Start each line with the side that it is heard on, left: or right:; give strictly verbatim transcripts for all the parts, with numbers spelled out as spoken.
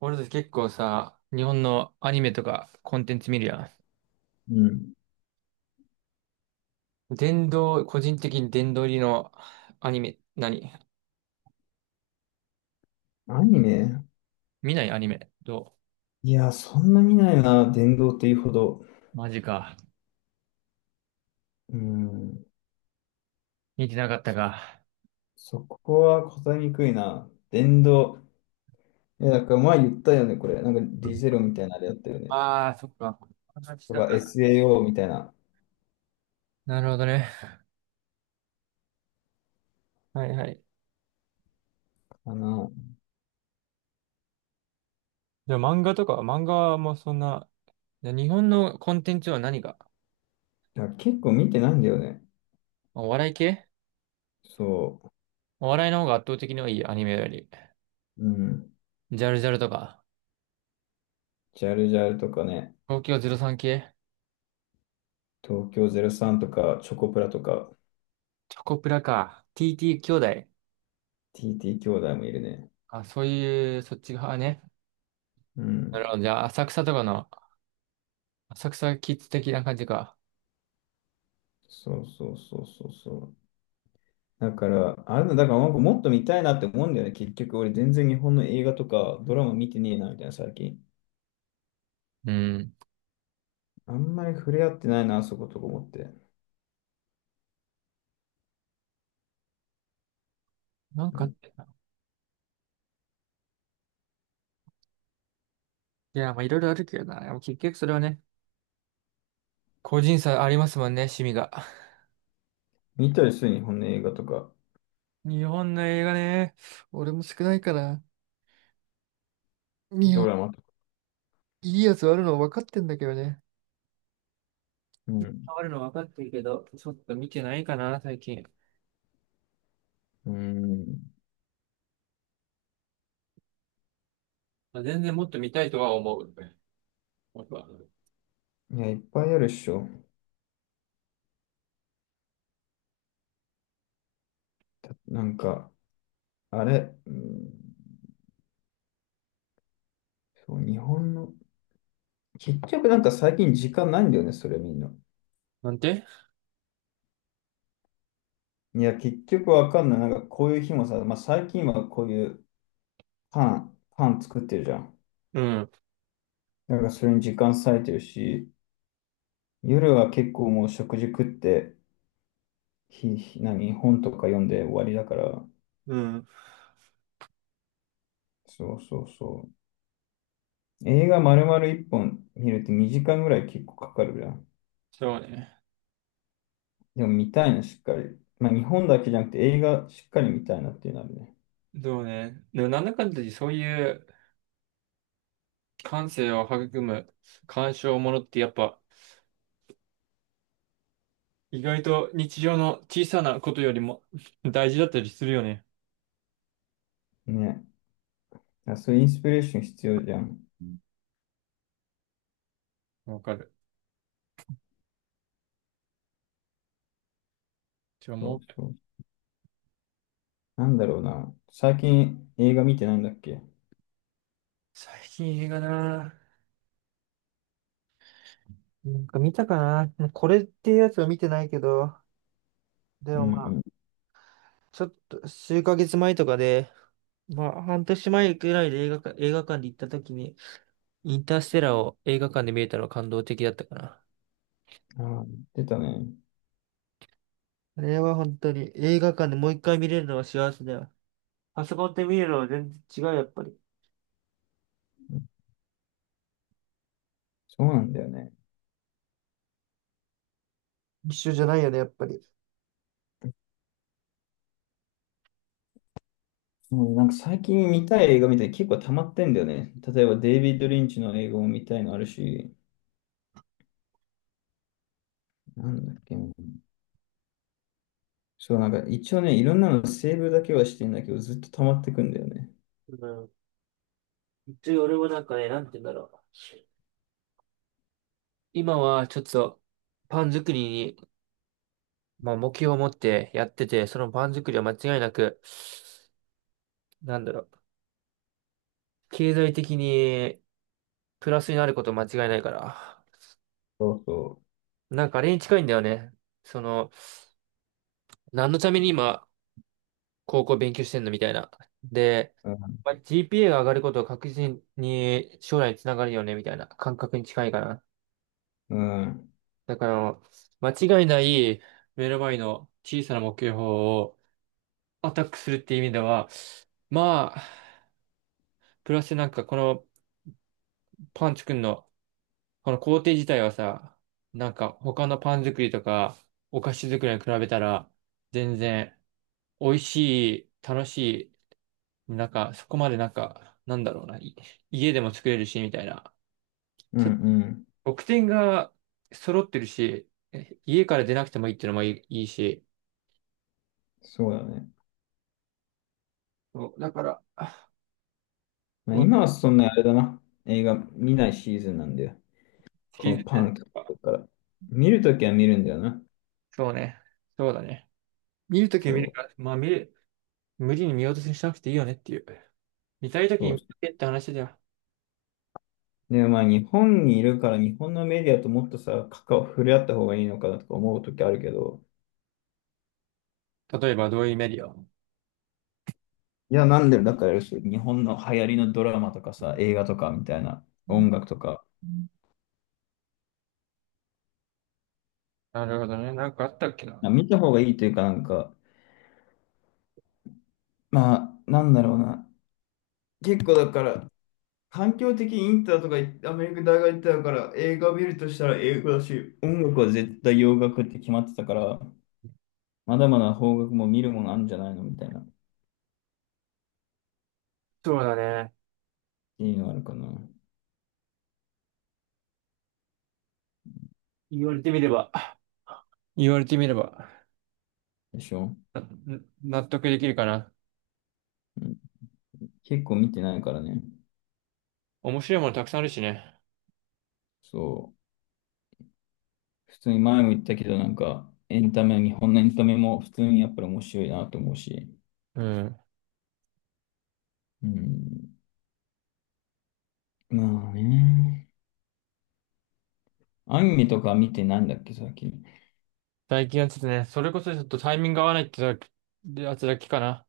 right: 俺たち結構さ、日本のアニメとかコンテンツ見るや
left: うん。
right: ん。殿堂、個人的に殿堂入りのアニメ、何
left: アニメ
right: 見ないアニメ。ど
left: いや、そんな見ないな、電動というほど。
right: うマジか。
left: うん。
right: 見てなかったか。
left: そこは答えにくいな。電動。いや、だから前言ったよね、これ。なんかディゼロみたいなあれやったよね。
right: ああー、そっか。話し
left: と
right: た
left: か
right: か。
left: エスエーオー みたいな。
right: なるほどね。はいはい。
left: かな。
right: じゃあ漫画とか漫画もそんな、じゃあ日本のコンテンツは何が
left: いや、結構見てないんだよね。
right: お笑い系
left: そ
right: お笑いの方が圧倒的に多い、アニメより。
left: う。うん。
right: ジャルジャルとか。
left: ジャルジャルとかね。
right: 東京ゼロさん系
left: 東京ゼロサンとか、チョコプラとか、
right: チョコプラか。ティーティー 兄弟。
left: ティーティー 兄弟もいるね。
right: あ、そういう、そっち側ね。
left: う
right: なる
left: ん。
right: ほど。じゃあ、浅草とかの、浅草キッズ的な感じか。
left: そうそうそうそうそう。だから、あれだ、だからなんかもっと見たいなって思うんだよね。結局、俺全然日本の映画とかドラマ見てねえな、みたいな、最近。
right: うん。
left: あんまり触れ合ってないな、あそことか思って。
right: なん
left: う
right: かあっ
left: ん、
right: たな、いや、まあ、いろいろあるけどな。でも結局それはね、個人差ありますもんね、趣味が。
left: 見たりする、日本の映画とか、
right: 日本の映画ね、俺も少ないから、日
left: ド
right: 本、
left: ラマとか。
right: いいね。
left: うん。
right: 変わるの分かってるけど、ちょっと見てないかな、最近。
left: うん。
right: まあ、全然もっと見たいとは思う。僕は
left: いや、いっぱいあるっしょ。たなんか、あれ、うん、そう、日本の、結局なんか最近時間ないんだよね、それみんな。
right: なんて
left: いや、結局わかんない。なんかこういう日もさ、まあ最近はこういうパン、パン作ってるじゃん。
right: うん。
left: だからそれに時間割いてるし、夜は結構もう食事食って、ひ、ひ何、本とか読んで終わりだから、
right: うん。
left: そうそうそう。映画丸々いっぽん見るってにじかんぐらい結構かかるじゃん。
right: そうね。
left: でも見たいな、しっかり。まあ日本だけじゃなくて映画しっかり見たいなっていうのあるね。
right: そうね。でも、なんだかんだでそういう感性を育む鑑賞ものってやっぱ、意外と日常の小さなことよりも 大事だったりするよね。
left: ね。あ、そういうインスピレーション必要じゃん。
right: うんわかる。じゃあ
left: そ
right: も
left: う
right: う、
left: そう。なんだろうな。最近映画見てないんだっけ。
right: 最近映画ななんか見たかなこれっていうやつは見てないけど、で
left: う
right: もまあ、
left: ん
right: ちょっと数ヶ月前とかで、まあ半年前くらいで映画館、映画館で行った時に、インターステラーを映画館で見れたのは感動的だったかな。
left: うん。ああ、言ってたね。
right: あれは本当に映画館でもう一回見れるのは幸せだよ。パソコンで見るのは全然違う、やっぱり。
left: うん。そうなんだよね。
right: 一緒じゃないよね、やっぱり。
left: もうねなんか最近見たい映画みたいに結構溜まってんだよね。例えばデイビッド・リンチの映画も見たいのあるし、なんだっけな。そう、なんか一応ね、いろんなのセーブだけはしてんだけど、ずっと溜まってくんだよね。
right: うん一応俺もなんかね、なんて言うんだろう。今はちょっとパン作りに、まあ、目標を持ってやってて、そのパン作りは間違いなく、なんだろう、経済的にプラスになること間違いないから、
left: そうそ
right: なんかあれに近いんだよね。その、何のために今、高校勉強してんのみたいな。で、
left: う。
right: まあ、ジーピーエー が上がることは確実に将来につながるよね、みたいな感覚に近いかな。
left: うん、うん、
right: だから、間違いない目の前の小さな目標をアタックするっていう意味では、まあ、プラスなんかこのパン作るの、この工程自体はさ、なんか他のパン作りとかお菓子作りに比べたら、全然美味しい、楽しい、なんかそこまでなんか、なんだろうな、い家でも作れるし、みたいな。
left: うん
right: ちょっと
left: うん。
right: 得点が揃ってるし、え家から出なくてもいいっていうのもいい、いいし。
left: そうだね。
right: そうだから、あ、
left: まあ、今はそんなあれだな。映画見ないシーズンなんだよ。
right: 気
left: こ
right: づ
left: の
right: い
left: パ
right: てない。
left: ンクとか。見るときは見るんだよな。
right: そうね。そうだね。見るときは見る
left: そう、
right: から、まあ見る。無理に見落とししなくていいよねっていう。見たいとき
left: そ
right: に
left: う。
right: 見たけって話だよ。
left: で、まあ日本にいるから日本のメディアともっとさ、関わ、触れ合った方がいいのかなとか思うときあるけど、
right: 例えばどういうメディア
left: いや、なんで、だからそう、日本の流行りのドラマとかさ、映画とかみたいな、音楽とか、
right: なるほどね。なんかあったっけな。
left: な見た方がいいというか、なんか、まあ、なんだろうな。結構だから、環境的にインターとか行ってアメリカ大学行ってたから、映画見るとしたら英語だし、音楽は絶対洋楽って決まってたから、まだまだ邦楽も見るものあるんじゃないのみたいな、っ
right: そうだね。
left: ていうのあるかな。
right: 言われてみれば。言われてみれば、
left: でしょ、
right: な納得できるかな。
left: うん、結構見てないからね。
right: 面白いものたくさんあるしね。
left: そう。普通に前も言ったけど、なんか、エンタメ、日本のエンタメも普通にやっぱり面白いなと思うし。
right: うん。
left: うん。まあね。アニメとか見てないんだっけ、最近。
right: 最近はちょっとね、それこそちょっとタイミングが合わないってだけやつだけかな。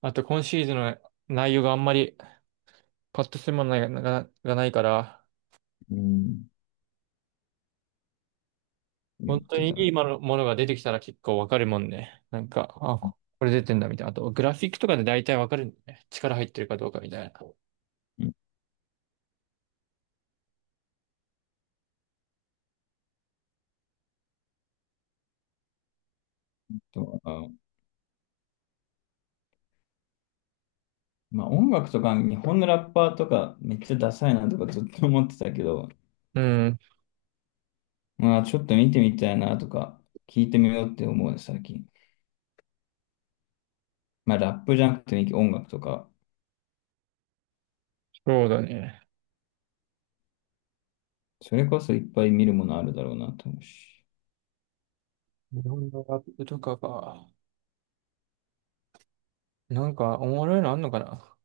right: あと今シーズンの内容があんまりパッとするものが、ががないから、
left: うん。言っ
right: 本当
left: て
right: に
left: た
right: い
left: の。
right: いものものが出てきたら結構わかるもんね。なんか、あ、ここれ出てんだみたいな。あと、グラフィックとかで大体わかるんだよね。力入ってるかどうかみたいな。
left: うん。とかまあ音楽とか、日本のラッパーとか、めっちゃダサいなとかずっと思ってたけど、
right: うん、
left: まあちょっと見てみたいなとか、聞いてみようって思うね、最近。まあラップじゃなくてい音楽とか、
right: そうだね。
left: それこそいっぱい見るものあるだろうなと思うし。
right: 日本のラップとかが、なんかおもろいのあんのかな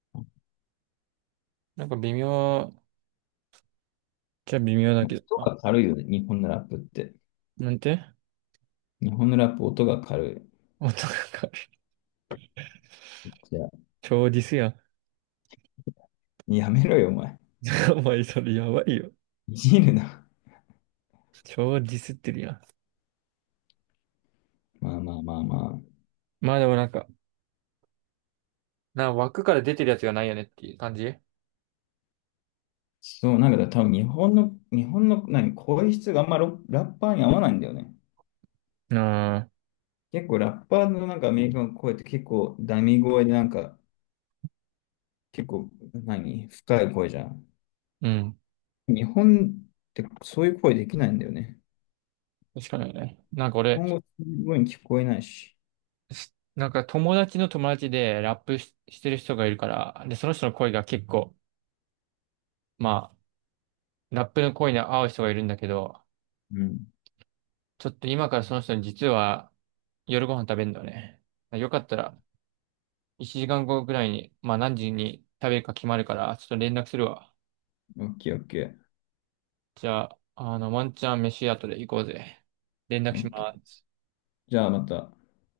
left: ま
right: なんか微妙、じゃ微妙だ
left: あ
right: けど、
left: 音
right: あ、
left: が軽いよね、日本のラップって。
right: なんて
left: 日本のラップ音が軽
right: 音がかる。
left: い。じゃあ
right: 超ディスやん。
left: やめろよ、お前。
right: お前それやばいよ。
left: いじるな。
right: 超ディスってるやん。
left: まあまあまあまあ。
right: まあでもなんか、な枠から出てるやつがないよねっていう感じ。あ
left: そう、なんか多分日本の、日本の何、声質があんまロラッパーに合わないんだよね。
right: あ、
left: 結構ラッパーのなんかアメリカの声って結構ダミ声でなんか結構何、深い声じゃん。
right: うん。
left: 日本ってそういう声できないんだよね。
right: しかないね。なんか
left: 日
right: 俺、
left: 本語すごい聞こえないし。
right: し、なんか友達の友達でラップし、してる人がいるから、で、その人の声が結構、まあ、ラップの声に合う人がいるんだけど、
left: うん。
right: ちょっと今からその人に実は夜ご飯食べるんだよね。よかったら、いちじかんごぐらいに、まあ何時に食べるか決まるから、ちょっと連絡するわ。
left: オッケーオッケー。
right: じゃあ、あの、ワンチャン飯後で行こうぜ。連絡
left: オ
right: し
left: ッケ
right: ま
left: ー。
right: す。
left: じゃあまた。